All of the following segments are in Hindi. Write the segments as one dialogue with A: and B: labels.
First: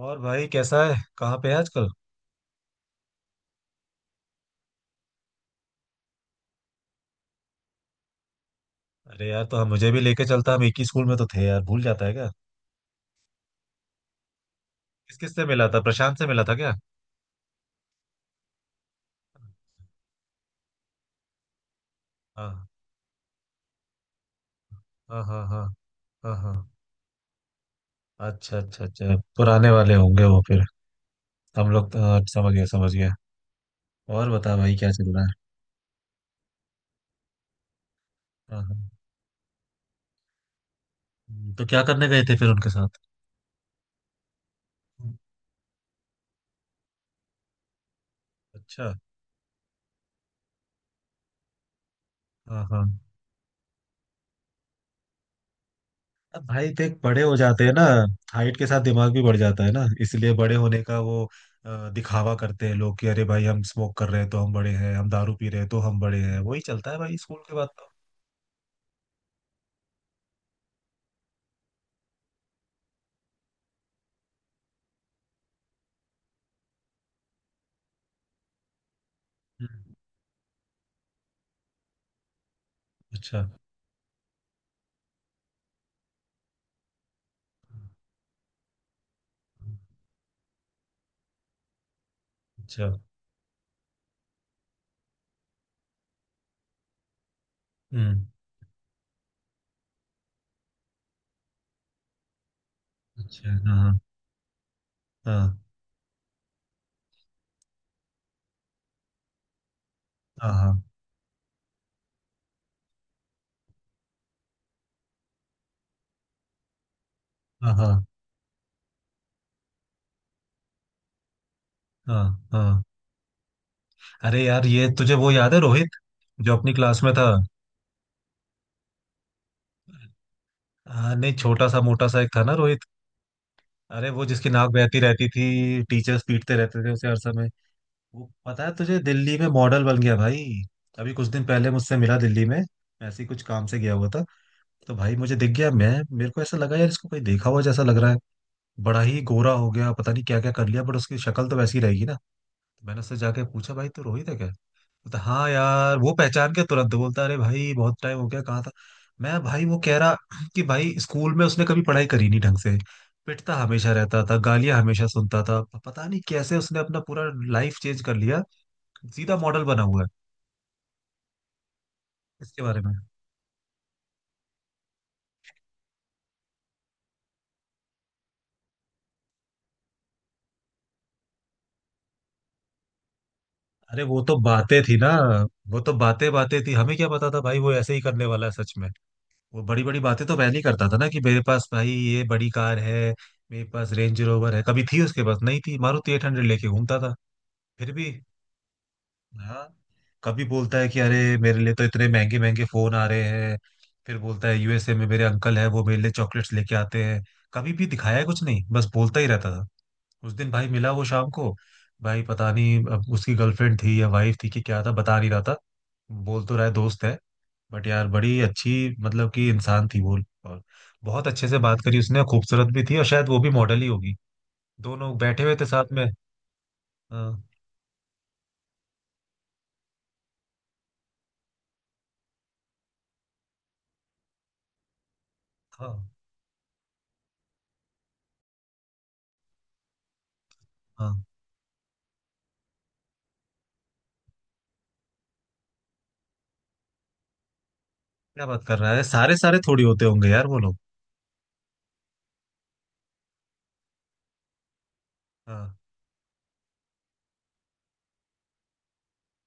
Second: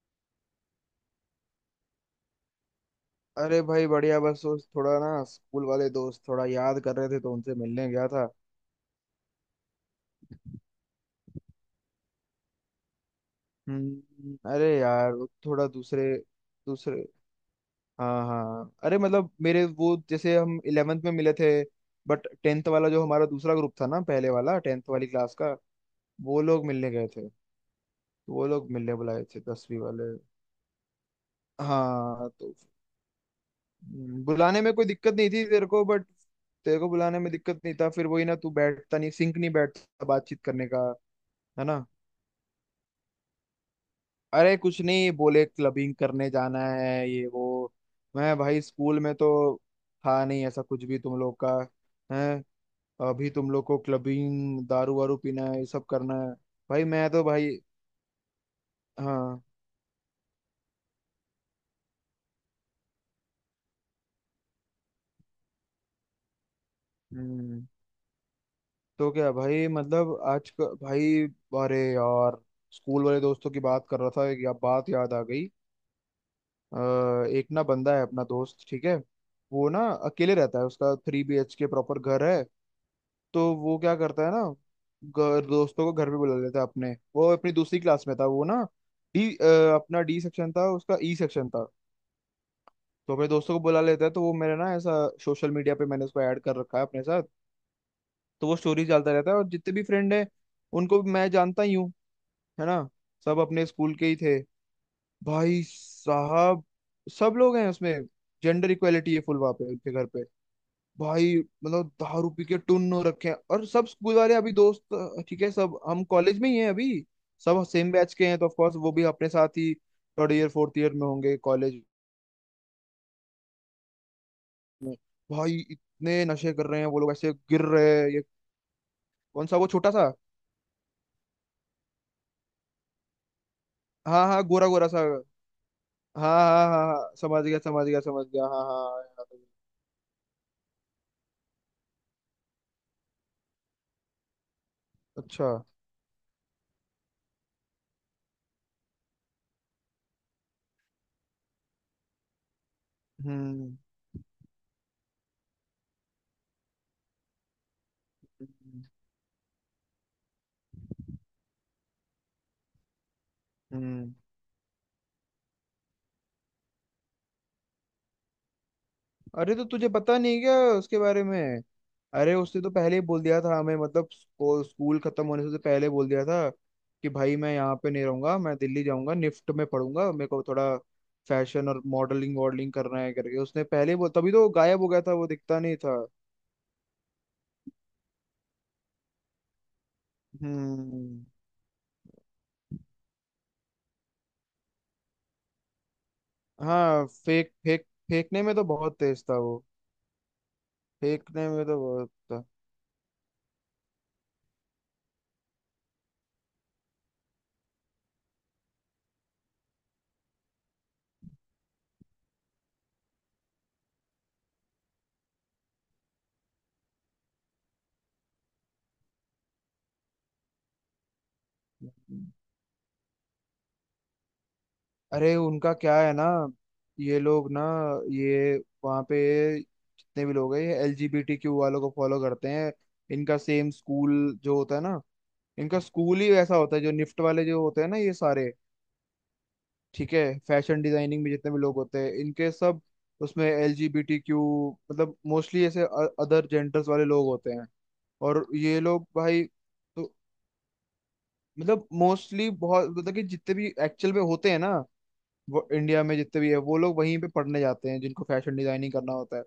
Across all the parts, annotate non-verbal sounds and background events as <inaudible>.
A: और भाई कैसा है? कहाँ पे है आजकल?
B: अरे भाई बढ़िया। बस उस थोड़ा ना स्कूल वाले दोस्त थोड़ा याद कर रहे थे, तो उनसे मिलने गया था।
A: अरे यार, तो हम मुझे भी लेके चलता। हम एक ही स्कूल में तो थे यार, भूल जाता है क्या?
B: अरे यार
A: किस
B: वो
A: किस से
B: थोड़ा
A: मिला था?
B: दूसरे।
A: प्रशांत से मिला था क्या?
B: दूसरे। हाँ हाँ, अरे मतलब मेरे वो, जैसे हम 11th में मिले थे। बट 10th
A: हाँ,
B: वाला जो हमारा दूसरा ग्रुप था ना, पहले वाला, 10th वाली
A: हाँ,
B: क्लास
A: हाँ।
B: का
A: हाँ, हाँ,
B: वो
A: हाँ।
B: लोग मिलने गए थे। तो वो
A: अच्छा,
B: लोग
A: अच्छा,
B: मिलने
A: अच्छा।
B: बुलाए थे
A: पुराने
B: 10वीं
A: वाले
B: वाले।
A: होंगे वो फिर। हम लोग तो, हाँ,
B: हाँ तो,
A: समझ गए समझ गए। और बता
B: बुलाने में
A: भाई,
B: कोई
A: क्या चल
B: दिक्कत
A: रहा
B: नहीं
A: है?
B: थी तेरे को, बट तेरे को बुलाने में दिक्कत नहीं था। फिर वही ना, तू
A: हाँ,
B: बैठता नहीं, सिंक नहीं बैठता बातचीत करने का,
A: हाँ।
B: है
A: तो क्या
B: ना।
A: करने गए थे फिर उनके साथ?
B: अरे कुछ नहीं, बोले क्लबिंग करने जाना है, ये वो। मैं भाई
A: अच्छा।
B: स्कूल में तो था नहीं ऐसा कुछ भी, तुम लोग का है।
A: हाँ, हाँ।
B: अभी तुम लोग को क्लबिंग, दारू वारू पीना है, ये सब करना है।
A: अब भाई
B: भाई
A: देख,
B: मैं
A: बड़े
B: तो
A: हो
B: भाई।
A: जाते हैं ना। हाइट के साथ दिमाग भी बढ़
B: हाँ।
A: जाता है ना, इसलिए बड़े होने का वो। दिखावा करते हैं लोग कि, अरे भाई हम स्मोक कर रहे हैं तो हम बड़े हैं, हम दारू पी रहे हैं तो हम बड़े हैं। वही चलता है भाई स्कूल के
B: हम्म
A: बाद तो।
B: तो क्या भाई, मतलब आज का भाई। अरे यार, स्कूल वाले दोस्तों की बात कर रहा था, एक या बात याद आ गई। अ, एक ना बंदा है अपना दोस्त, ठीक है। वो ना
A: हम्म।
B: अकेले रहता है, उसका 3 BHK प्रॉपर घर है।
A: अच्छा,
B: तो वो क्या करता है ना, दोस्तों को घर पे बुला लेता है अपने। वो अपनी दूसरी क्लास में था वो ना, डी अ, अपना डी सेक्शन था, उसका ई सेक्शन था।
A: अच्छा।
B: तो अपने दोस्तों को बुला लेता है, तो वो मेरा ना ऐसा, सोशल मीडिया पे मैंने उसको ऐड कर रखा है अपने साथ।
A: हम्म।
B: तो वो स्टोरीज डालता रहता है, और जितने भी फ्रेंड है उनको भी मैं जानता ही हूँ, है ना। सब
A: अच्छा।
B: अपने स्कूल
A: हाँ,
B: के ही थे
A: हाँ।
B: भाई साहब। सब लोग हैं उसमें, जेंडर इक्वेलिटी है फुल वहाँ पे उनके घर पे
A: हाँ, हाँ।
B: भाई। मतलब दारू पी के टुन्न हो रखे हैं, और सब स्कूल वाले अभी दोस्त। ठीक है, सब हम कॉलेज में ही हैं अभी। सब
A: हाँ,
B: सेम
A: हाँ।
B: बैच के हैं, तो ऑफ कोर्स वो भी अपने साथ ही थर्ड ईयर फोर्थ ईयर में होंगे कॉलेज
A: हाँ, हाँ। अरे यार, ये
B: में।
A: तुझे वो याद
B: भाई
A: है, रोहित
B: इतने नशे
A: जो
B: कर
A: अपनी
B: रहे हैं वो
A: क्लास में
B: लोग,
A: था?
B: ऐसे गिर रहे हैं ये। कौन सा? वो छोटा सा?
A: हाँ नहीं, छोटा सा मोटा सा एक था ना, रोहित। अरे वो,
B: हाँ हाँ,
A: जिसकी
B: गोरा
A: नाक
B: गोरा सा,
A: बहती
B: हाँ।
A: रहती थी, टीचर्स
B: हाँ
A: पीटते
B: हाँ
A: रहते
B: हाँ
A: थे उसे
B: हाँ,
A: हर
B: समझ
A: समय।
B: गया समझ गया समझ
A: वो
B: गया, हाँ
A: पता है तुझे,
B: हाँ याद आ
A: दिल्ली में
B: गया।
A: मॉडल बन गया भाई। अभी कुछ दिन पहले मुझसे मिला दिल्ली में। मैं ऐसे ही कुछ काम से गया हुआ था। तो भाई मुझे
B: अच्छा।
A: दिख गया। मैं, मेरे को ऐसा लगा यार, इसको कोई देखा हुआ जैसा लग रहा है। बड़ा ही गोरा हो गया, पता नहीं क्या क्या कर लिया, बट उसकी शक्ल तो वैसी ही रहेगी ना। तो मैंने उससे जाके पूछा,
B: हम्म।
A: भाई तू रोहित है क्या? बोलता हाँ यार, वो पहचान के तुरंत बोलता, अरे भाई बहुत टाइम हो गया, कहाँ था।
B: हम्म।
A: मैं भाई, वो कह रहा कि भाई, स्कूल में उसने कभी पढ़ाई करी नहीं ढंग से। पिटता हमेशा
B: हम्म।
A: रहता था, गालियां हमेशा सुनता था, पता नहीं कैसे उसने अपना पूरा लाइफ चेंज कर लिया। सीधा
B: अरे
A: मॉडल
B: तो
A: बना
B: तुझे
A: हुआ है।
B: पता नहीं क्या उसके बारे में। अरे
A: इसके
B: उसने तो
A: बारे में,
B: पहले ही बोल दिया था हमें, मतलब स्कूल खत्म होने से पहले बोल दिया था कि भाई मैं यहाँ पे नहीं रहूंगा, मैं दिल्ली जाऊंगा, निफ्ट में पढ़ूंगा, मेरे को थोड़ा फैशन और मॉडलिंग वॉडलिंग करना है करके। उसने पहले ही
A: अरे
B: बोल,
A: वो
B: तभी
A: तो
B: तो वो गायब
A: बातें
B: हो
A: थी
B: गया
A: ना।
B: था, वो दिखता नहीं
A: वो तो
B: था।
A: बातें बातें थी, हमें क्या पता था भाई वो ऐसे ही करने वाला है सच में। वो बड़ी बड़ी बातें तो पहले ही करता था ना, कि
B: हम्म।
A: मेरे पास भाई ये बड़ी कार है, मेरे पास रेंज रोवर है। कभी थी उसके पास? नहीं थी। मारुति 800 लेके घूमता
B: हाँ
A: था
B: फेंक फेंक।
A: फिर भी।
B: फेंकने में तो बहुत तेज था वो।
A: हाँ, कभी बोलता है कि अरे
B: फेंकने
A: मेरे
B: में
A: लिए
B: तो
A: तो इतने
B: बहुत
A: महंगे महंगे फोन आ रहे हैं। फिर बोलता है, यूएसए में मेरे अंकल है, वो मेरे लिए चॉकलेट्स लेके आते हैं। कभी भी दिखाया कुछ नहीं, बस बोलता ही रहता था। उस दिन भाई मिला वो शाम को। भाई पता नहीं अब उसकी गर्लफ्रेंड थी या वाइफ थी, कि क्या था, बता नहीं रहा था। बोल तो रहा है दोस्त है। बट यार बड़ी अच्छी, मतलब कि इंसान थी वो। और बहुत अच्छे से बात
B: था।
A: करी उसने, खूबसूरत भी थी, और शायद वो भी मॉडल ही होगी। दोनों
B: अरे
A: बैठे हुए थे
B: उनका
A: साथ
B: क्या
A: में।
B: है ना, ये
A: हाँ,
B: लोग ना, ये वहाँ पे जितने भी लोग हैं, ये एलजीबीटीक्यू वालों को फॉलो करते हैं। इनका सेम स्कूल जो होता है ना, इनका
A: हाँ,
B: स्कूल ही वैसा होता है, जो निफ्ट वाले जो होते हैं ना, ये सारे, ठीक है। फैशन
A: हाँ।
B: डिजाइनिंग में जितने भी लोग होते हैं इनके, सब उसमें एलजीबीटीक्यू, मतलब मोस्टली ऐसे अदर जेंडर्स वाले लोग होते हैं।
A: क्या
B: और
A: बात कर
B: ये
A: रहा है,
B: लोग
A: सारे
B: भाई
A: सारे थोड़ी होते
B: तो,
A: होंगे यार वो लोग।
B: मतलब मोस्टली बहुत, मतलब कि जितने भी एक्चुअल में होते हैं ना, वो
A: हाँ।
B: इंडिया में जितने भी है वो लोग वहीं पे पढ़ने जाते हैं, जिनको फैशन डिजाइनिंग करना होता है।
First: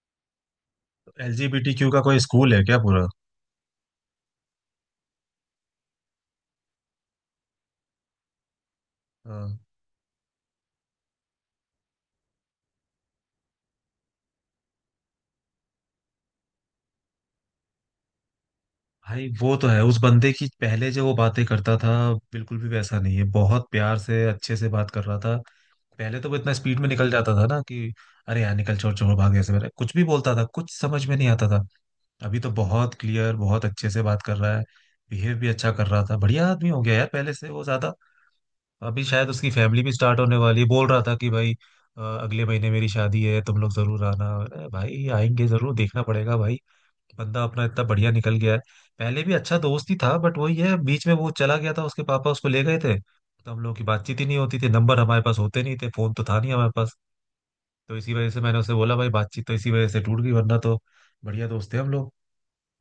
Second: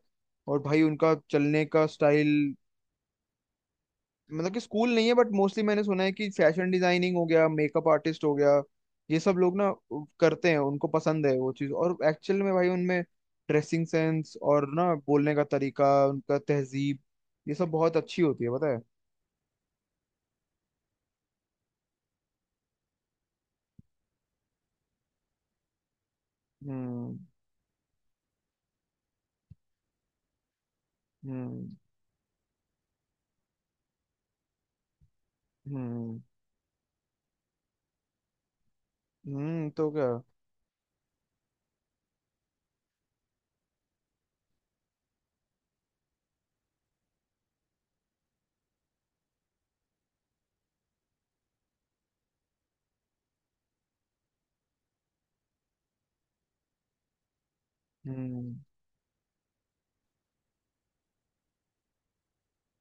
B: और भाई उनका चलने का
A: एलजीबीटीक्यू का कोई
B: स्टाइल,
A: स्कूल है क्या पूरा?
B: मतलब कि स्कूल नहीं है बट मोस्टली मैंने सुना है कि फैशन डिजाइनिंग हो गया, मेकअप आर्टिस्ट हो गया, ये सब
A: हाँ।
B: लोग ना करते हैं, उनको पसंद है वो चीज़। और एक्चुअल में भाई उनमें ड्रेसिंग सेंस, और ना बोलने का तरीका उनका, तहजीब, ये सब बहुत अच्छी होती है पता है।
A: भाई वो तो है, उस बंदे की पहले जो वो बातें करता था, बिल्कुल भी वैसा नहीं है। बहुत प्यार से अच्छे से बात कर रहा था। पहले तो वो इतना स्पीड में निकल
B: हम्म।
A: जाता था ना कि, अरे यार निकल, छोड़ छोड़, भाग ऐसे मेरा कुछ भी बोलता था, कुछ समझ में नहीं आता था।
B: हम्म।
A: अभी तो बहुत क्लियर, बहुत अच्छे से बात कर रहा है। बिहेव भी अच्छा कर रहा था,
B: हम्म।
A: बढ़िया आदमी हो गया यार पहले से वो ज्यादा। अभी शायद उसकी फैमिली
B: तो
A: भी
B: क्या।
A: स्टार्ट होने वाली है, बोल रहा था कि भाई, अगले महीने मेरी शादी है, तुम लोग जरूर आना। अरे भाई आएंगे जरूर, देखना पड़ेगा भाई। बंदा अपना इतना बढ़िया निकल गया है। पहले भी अच्छा दोस्त ही था, बट वही है, बीच में वो चला गया था, उसके पापा उसको ले गए थे। तो हम लोगों की बातचीत ही नहीं होती थी, नंबर हमारे पास होते नहीं थे, फोन तो था नहीं हमारे पास। तो इसी वजह से
B: हम्म।
A: मैंने उसे बोला भाई, बातचीत तो इसी वजह से टूट गई, वरना तो बढ़िया दोस्त थे हम लोग।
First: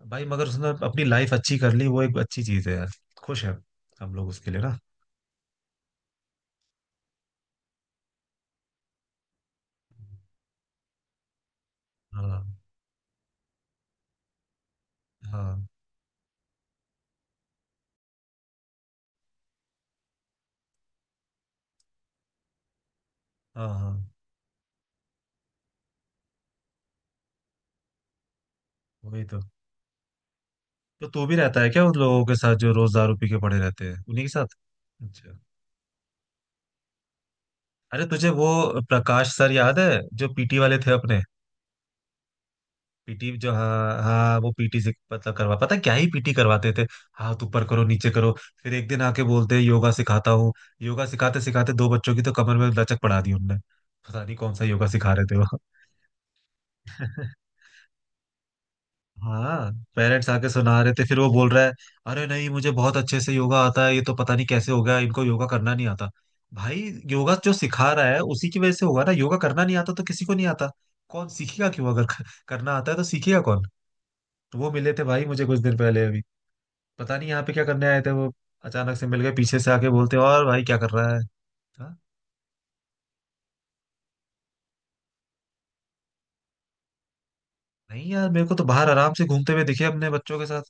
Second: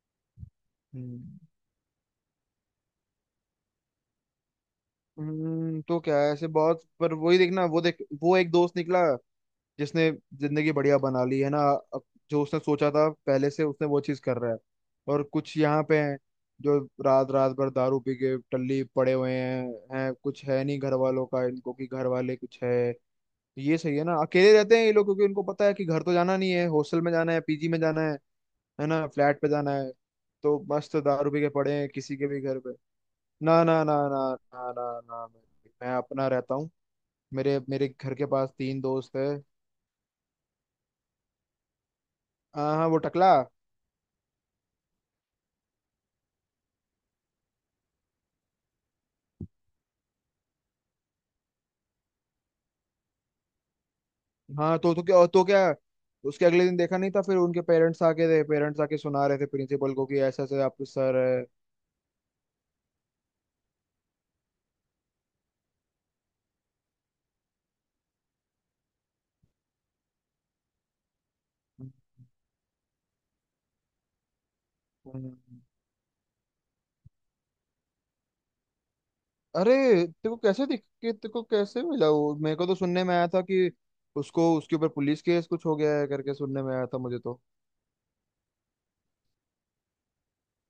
A: भाई मगर उसने अपनी
B: हम्म।
A: लाइफ अच्छी कर ली, वो एक अच्छी चीज है यार। खुश है। हम लोग उसके लिए ना।
B: तो क्या है, ऐसे बहुत, पर वही देखना वो देख। वो एक दोस्त निकला, जिसने जिंदगी बढ़िया बना ली है ना। अब जो
A: हाँ,
B: उसने सोचा था पहले से, उसने वो चीज कर रहा है। और कुछ
A: हाँ।
B: यहाँ पे हैं जो रात रात भर दारू पी के टल्ली पड़े हुए हैं। हैं कुछ है नहीं घर वालों का इनको, कि घर वाले कुछ है।
A: हाँ,
B: ये
A: हाँ।
B: सही है ना, अकेले रहते हैं ये लोग, क्योंकि इनको पता है कि घर तो जाना नहीं है, हॉस्टल में जाना है, पीजी में जाना है ना,
A: वही तो।
B: फ्लैट पे जाना है। तो मस्त
A: तो तू
B: दारू
A: भी
B: पी के
A: रहता है
B: पड़े
A: क्या
B: हैं
A: उन
B: किसी
A: लोगों
B: के
A: के
B: भी
A: साथ
B: घर
A: जो
B: पे।
A: रोज दारू पी के पड़े
B: ना ना
A: रहते
B: ना
A: हैं,
B: ना।
A: उन्हीं के साथ?
B: ना ना ना।
A: अच्छा।
B: मैं अपना रहता हूँ। मेरे मेरे
A: अरे
B: घर के
A: तुझे वो
B: पास तीन दोस्त है।
A: प्रकाश सर याद है, जो पीटी वाले थे अपने?
B: हाँ हाँ वो
A: पीटी
B: टकला।
A: जो, हाँ, हाँ। वो पीटी से पता करवा, पता है क्या ही पीटी करवाते थे। हाथ ऊपर करो, नीचे करो। फिर एक दिन आके बोलते, योगा सिखाता हूँ। योगा सिखाते सिखाते दो बच्चों की तो कमर में लचक पड़ा दी उनने। पता नहीं कौन सा
B: हाँ
A: योगा
B: तो, तो
A: सिखा
B: क्या
A: रहे थे
B: तो
A: वो।
B: क्या उसके अगले दिन देखा नहीं था। फिर
A: <laughs>
B: उनके पेरेंट्स आके थे, पेरेंट्स आके सुना रहे थे
A: हाँ।
B: प्रिंसिपल को, कि
A: पेरेंट्स
B: ऐसे
A: आके
B: ऐसे
A: सुना
B: आपके
A: रहे थे,
B: सर
A: फिर वो
B: है।
A: बोल रहा है, अरे नहीं, मुझे बहुत अच्छे से योगा आता है, ये तो पता नहीं कैसे हो गया, इनको योगा करना नहीं आता। भाई, योगा जो सिखा रहा है उसी की वजह से होगा ना। योगा करना नहीं आता तो किसी को नहीं आता। कौन सीखेगा, क्यों? अगर करना आता है तो सीखेगा कौन? तो वो मिले थे भाई
B: हम्म।
A: मुझे कुछ दिन पहले अभी। पता नहीं यहाँ पे क्या करने आए थे वो। अचानक से मिल गए, पीछे से
B: अरे,
A: आके बोलते, और भाई क्या कर रहा है।
B: तेरे को कैसे
A: हाँ,
B: मिला वो। मेरे को तो सुनने में आया था कि उसको, उसके ऊपर पुलिस केस कुछ हो गया है करके, सुनने में आया था मुझे तो।
A: नहीं यार, मेरे को तो बाहर आराम से घूमते हुए दिखे अपने बच्चों के साथ।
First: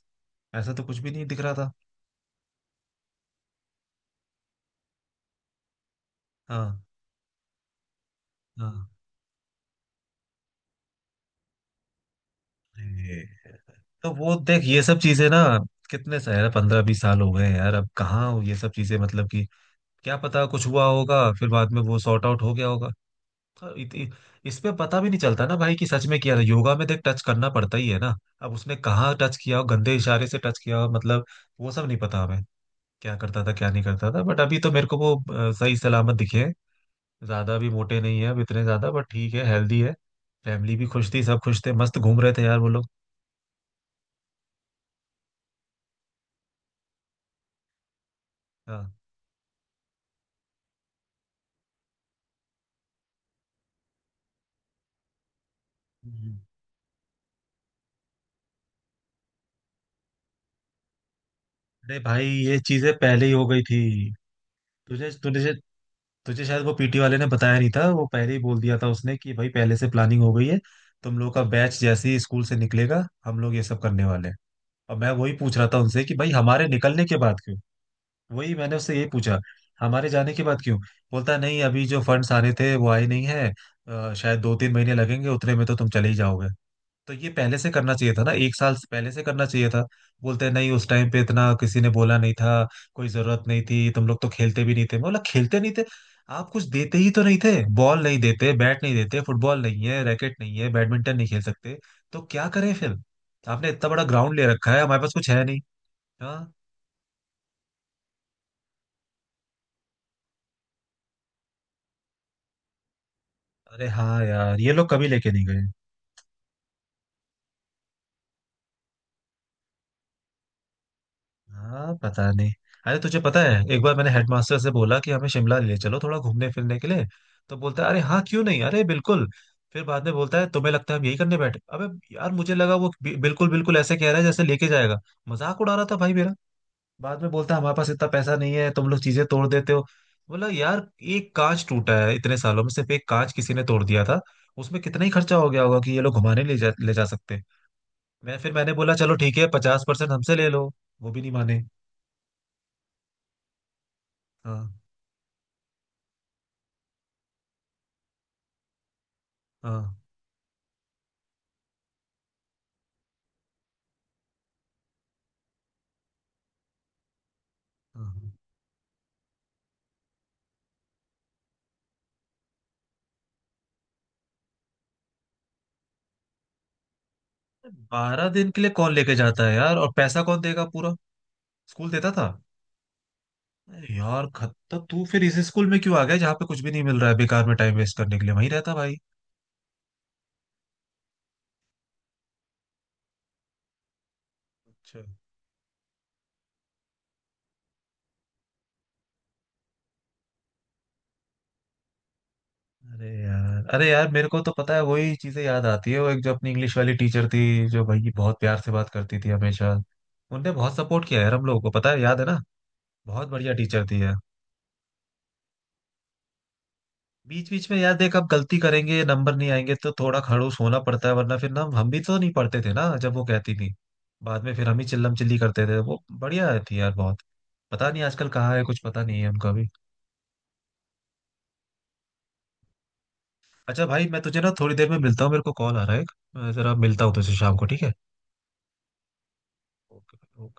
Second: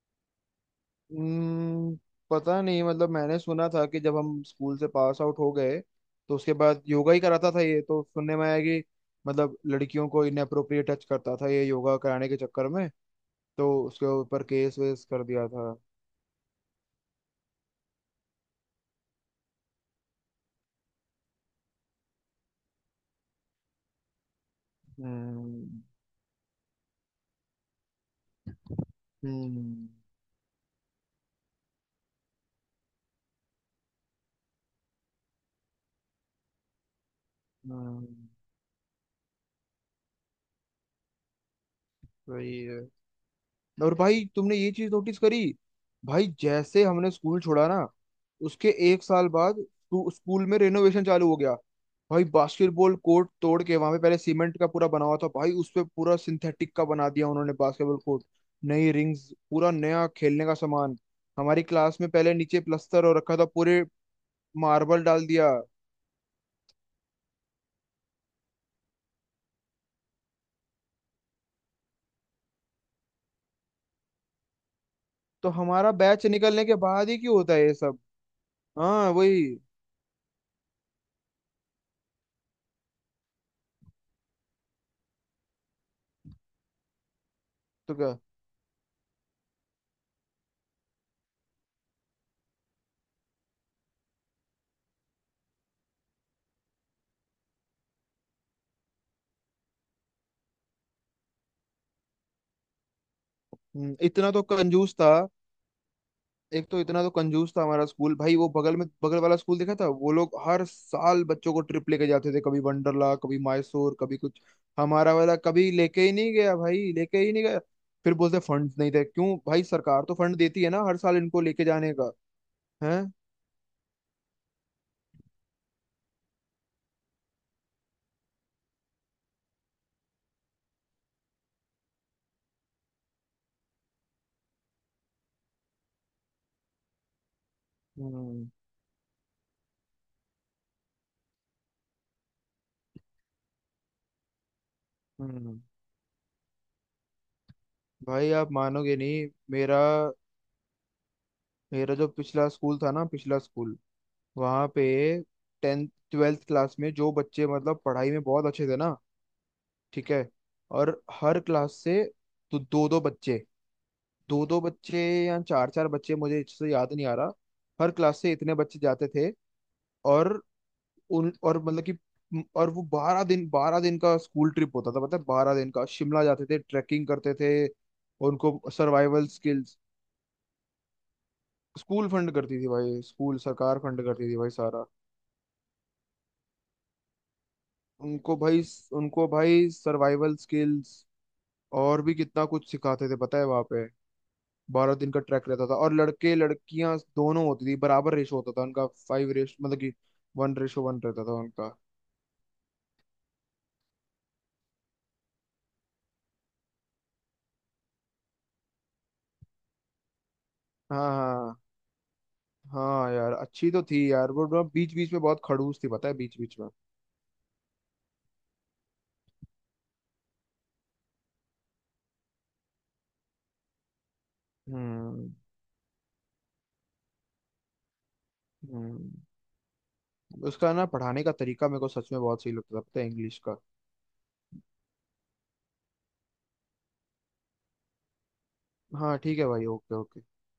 A: ऐसा तो कुछ भी नहीं दिख रहा था।
B: हम्म, पता नहीं, मतलब मैंने सुना था कि जब हम स्कूल से पास आउट हो गए, तो उसके बाद
A: हाँ,
B: योगा ही कराता था, ये तो सुनने में आया कि
A: हाँ।
B: मतलब लड़कियों को इनएप्रोप्रिएट टच करता था, ये योगा कराने के चक्कर में।
A: अरे,
B: तो उसके
A: तो वो
B: ऊपर
A: देख
B: केस
A: ये सब
B: वेस कर
A: चीजें ना,
B: दिया था।
A: कितने साल, 15-20 साल हो गए हैं यार। अब कहाँ हो ये सब चीजें, मतलब कि, क्या पता, कुछ हुआ होगा फिर बाद में वो सॉर्ट आउट हो गया होगा। हाँ। इस पे पता भी नहीं चलता ना
B: हम्म।
A: भाई कि सच में किया था। योगा में देख टच करना पड़ता ही है ना। अब उसने कहाँ टच किया हो,
B: हम्म।
A: गंदे इशारे से टच किया हो, मतलब वो सब नहीं पता हमें। क्या करता था क्या नहीं करता था, बट अभी तो मेरे को वो सही सलामत दिखे हैं। ज्यादा भी मोटे
B: हम्म,
A: नहीं है अब इतने ज्यादा, बट ठीक है, हेल्दी है। फैमिली भी खुश थी, सब खुश थे, मस्त घूम रहे थे यार
B: सही
A: वो
B: है।
A: लोग।
B: और भाई तुमने ये चीज नोटिस करी, भाई जैसे हमने स्कूल छोड़ा ना, उसके
A: हाँ।
B: एक साल बाद स्कूल में रेनोवेशन चालू हो गया। भाई बास्केटबॉल कोर्ट तोड़ के, वहां पे पहले सीमेंट का पूरा बना हुआ था भाई, उस पे पूरा
A: हम्म।
B: सिंथेटिक का बना दिया उन्होंने बास्केटबॉल कोर्ट। नई रिंग्स, पूरा नया खेलने का सामान। हमारी क्लास
A: अरे
B: में
A: भाई,
B: पहले
A: ये
B: नीचे
A: चीजें
B: प्लस्तर हो
A: पहले ही
B: रखा
A: हो
B: था
A: गई थी।
B: पूरे, मार्बल
A: तुझे
B: डाल दिया।
A: तुझे तुझे शायद वो पीटी वाले ने बताया नहीं था। वो पहले ही बोल दिया था उसने कि भाई, पहले से प्लानिंग हो गई है। तुम लोग का बैच जैसे ही स्कूल से निकलेगा, हम लोग ये सब करने वाले हैं। और मैं वही
B: तो
A: पूछ रहा था
B: हमारा
A: उनसे कि
B: बैच
A: भाई,
B: निकलने
A: हमारे
B: के
A: निकलने
B: बाद
A: के
B: ही क्यों
A: बाद
B: होता
A: क्यों?
B: है ये सब।
A: वही मैंने उससे यही
B: हाँ
A: पूछा,
B: वही।
A: हमारे जाने के बाद क्यों? बोलता है, नहीं अभी जो फंड्स आ रहे थे वो आए नहीं है। शायद 2-3 महीने लगेंगे, उतने में तो तुम चले ही जाओगे। तो ये पहले से करना
B: तो
A: चाहिए
B: क्या।
A: था ना, एक साल से पहले से करना चाहिए था। बोलते हैं नहीं, उस टाइम पे इतना किसी ने बोला नहीं था, कोई जरूरत नहीं थी, तुम लोग तो खेलते भी नहीं थे। मैं बोला, खेलते नहीं थे? आप कुछ देते ही तो नहीं थे। बॉल नहीं देते, बैट नहीं देते, फुटबॉल नहीं है, रैकेट नहीं है, बैडमिंटन नहीं खेल सकते, तो क्या करें फिर? आपने इतना बड़ा
B: इतना
A: ग्राउंड
B: तो
A: ले रखा है,
B: कंजूस
A: हमारे
B: था।
A: पास कुछ है नहीं। हाँ।
B: एक तो इतना तो कंजूस था हमारा स्कूल भाई। वो बगल में, बगल वाला स्कूल देखा था, वो लोग हर साल बच्चों को ट्रिप लेके जाते थे, कभी वंडरला, कभी
A: अरे
B: मैसूर, कभी
A: हाँ
B: कुछ।
A: यार, ये लोग कभी
B: हमारा
A: लेके
B: वाला
A: नहीं गए।
B: कभी लेके ही नहीं गया भाई, लेके ही नहीं गया। फिर बोलते फंड्स नहीं थे, क्यों भाई, सरकार तो फंड देती है ना हर साल इनको लेके जाने
A: हाँ,
B: का
A: पता नहीं। अरे
B: है।
A: तुझे पता है, एक बार मैंने हेडमास्टर से बोला कि हमें शिमला ले चलो थोड़ा घूमने फिरने के लिए। तो बोलता है, अरे हाँ क्यों नहीं, अरे बिल्कुल। फिर बाद में बोलता है, तुम्हें लगता है हम यही करने बैठे, अबे। यार मुझे लगा वो बिल्कुल बिल्कुल ऐसे कह रहा है जैसे लेके जाएगा। मजाक उड़ा रहा था भाई मेरा। बाद में बोलता है, हमारे पास इतना पैसा
B: हम्म।
A: नहीं है, तुम लोग चीजें तोड़ देते हो। बोला यार, एक कांच टूटा है इतने सालों में, सिर्फ एक कांच किसी ने तोड़ दिया था। उसमें कितना ही खर्चा हो
B: हम्म।
A: गया होगा कि ये लोग घुमाने ले जा सकते।
B: भाई
A: मैं,
B: आप
A: फिर मैंने बोला,
B: मानोगे
A: चलो
B: नहीं
A: ठीक है,
B: मेरा।
A: 50% हमसे ले लो। वो भी नहीं माने।
B: मेरा जो पिछला स्कूल था ना, पिछला स्कूल, वहां
A: हाँ,
B: पे 10th 12th क्लास में जो बच्चे मतलब पढ़ाई में बहुत अच्छे थे ना,
A: हाँ।
B: ठीक है, और हर क्लास से, तो दो दो बच्चे, दो दो बच्चे या चार चार बच्चे, मुझे अच्छे से याद नहीं आ रहा, हर
A: हाँ,
B: क्लास
A: हाँ।
B: से इतने बच्चे जाते थे। और और मतलब कि और वो 12 दिन, 12 दिन का स्कूल ट्रिप होता था, पता है, 12 दिन का, शिमला जाते थे, ट्रैकिंग करते थे,
A: बारह
B: और
A: दिन
B: उनको
A: के लिए कौन लेके
B: सर्वाइवल
A: जाता है यार,
B: स्किल्स।
A: और पैसा कौन देगा पूरा? स्कूल
B: स्कूल
A: देता था?
B: फंड करती थी भाई, स्कूल, सरकार
A: अरे
B: फंड
A: यार
B: करती थी भाई
A: खत्ता,
B: सारा।
A: तू फिर इस स्कूल में क्यों आ गया जहाँ पे कुछ भी नहीं मिल रहा है, बेकार में टाइम वेस्ट करने के लिए?
B: उनको
A: वहीं
B: भाई,
A: रहता भाई।
B: सर्वाइवल स्किल्स और भी कितना कुछ सिखाते थे पता है वहाँ पे। बारह
A: अच्छा।
B: दिन का ट्रैक रहता था, और लड़के लड़कियां दोनों होती थी, बराबर रेशो होता था उनका, फाइव रेश, मतलब कि 1:1 रहता था उनका।
A: अरे यार, अरे यार, मेरे को तो पता है वही चीजें याद आती है, वो एक जो अपनी इंग्लिश वाली टीचर थी, जो भाई बहुत प्यार से बात करती थी हमेशा। उनने बहुत
B: हाँ
A: सपोर्ट किया यार हम
B: हाँ।
A: लोगों को, पता है, याद है ना।
B: हाँ
A: बहुत
B: यार
A: बढ़िया
B: अच्छी तो
A: टीचर थी।
B: थी यार वो, बीच बीच में बहुत खड़ूस थी पता है, बीच बीच में।
A: बीच बीच में यार देख, अब गलती करेंगे नंबर नहीं आएंगे तो थोड़ा खड़ूस होना पड़ता है, वरना फिर ना, हम भी तो नहीं पढ़ते थे ना जब वो कहती थी। बाद में फिर हम ही चिल्लम
B: हम्म।
A: चिल्ली करते थे। वो बढ़िया थी यार बहुत। पता नहीं आजकल कहाँ है, कुछ पता
B: हम्म।
A: नहीं है उनका भी।
B: उसका ना पढ़ाने का तरीका मेरे को सच में बहुत सही लगता था, पता है, इंग्लिश का।
A: अच्छा भाई, मैं तुझे ना थोड़ी देर में मिलता हूँ, मेरे को कॉल आ रहा है एक, मैं जरा मिलता हूँ तुझसे शाम को, ठीक है?
B: हाँ ठीक है भाई, ओके ओके।
A: ओके।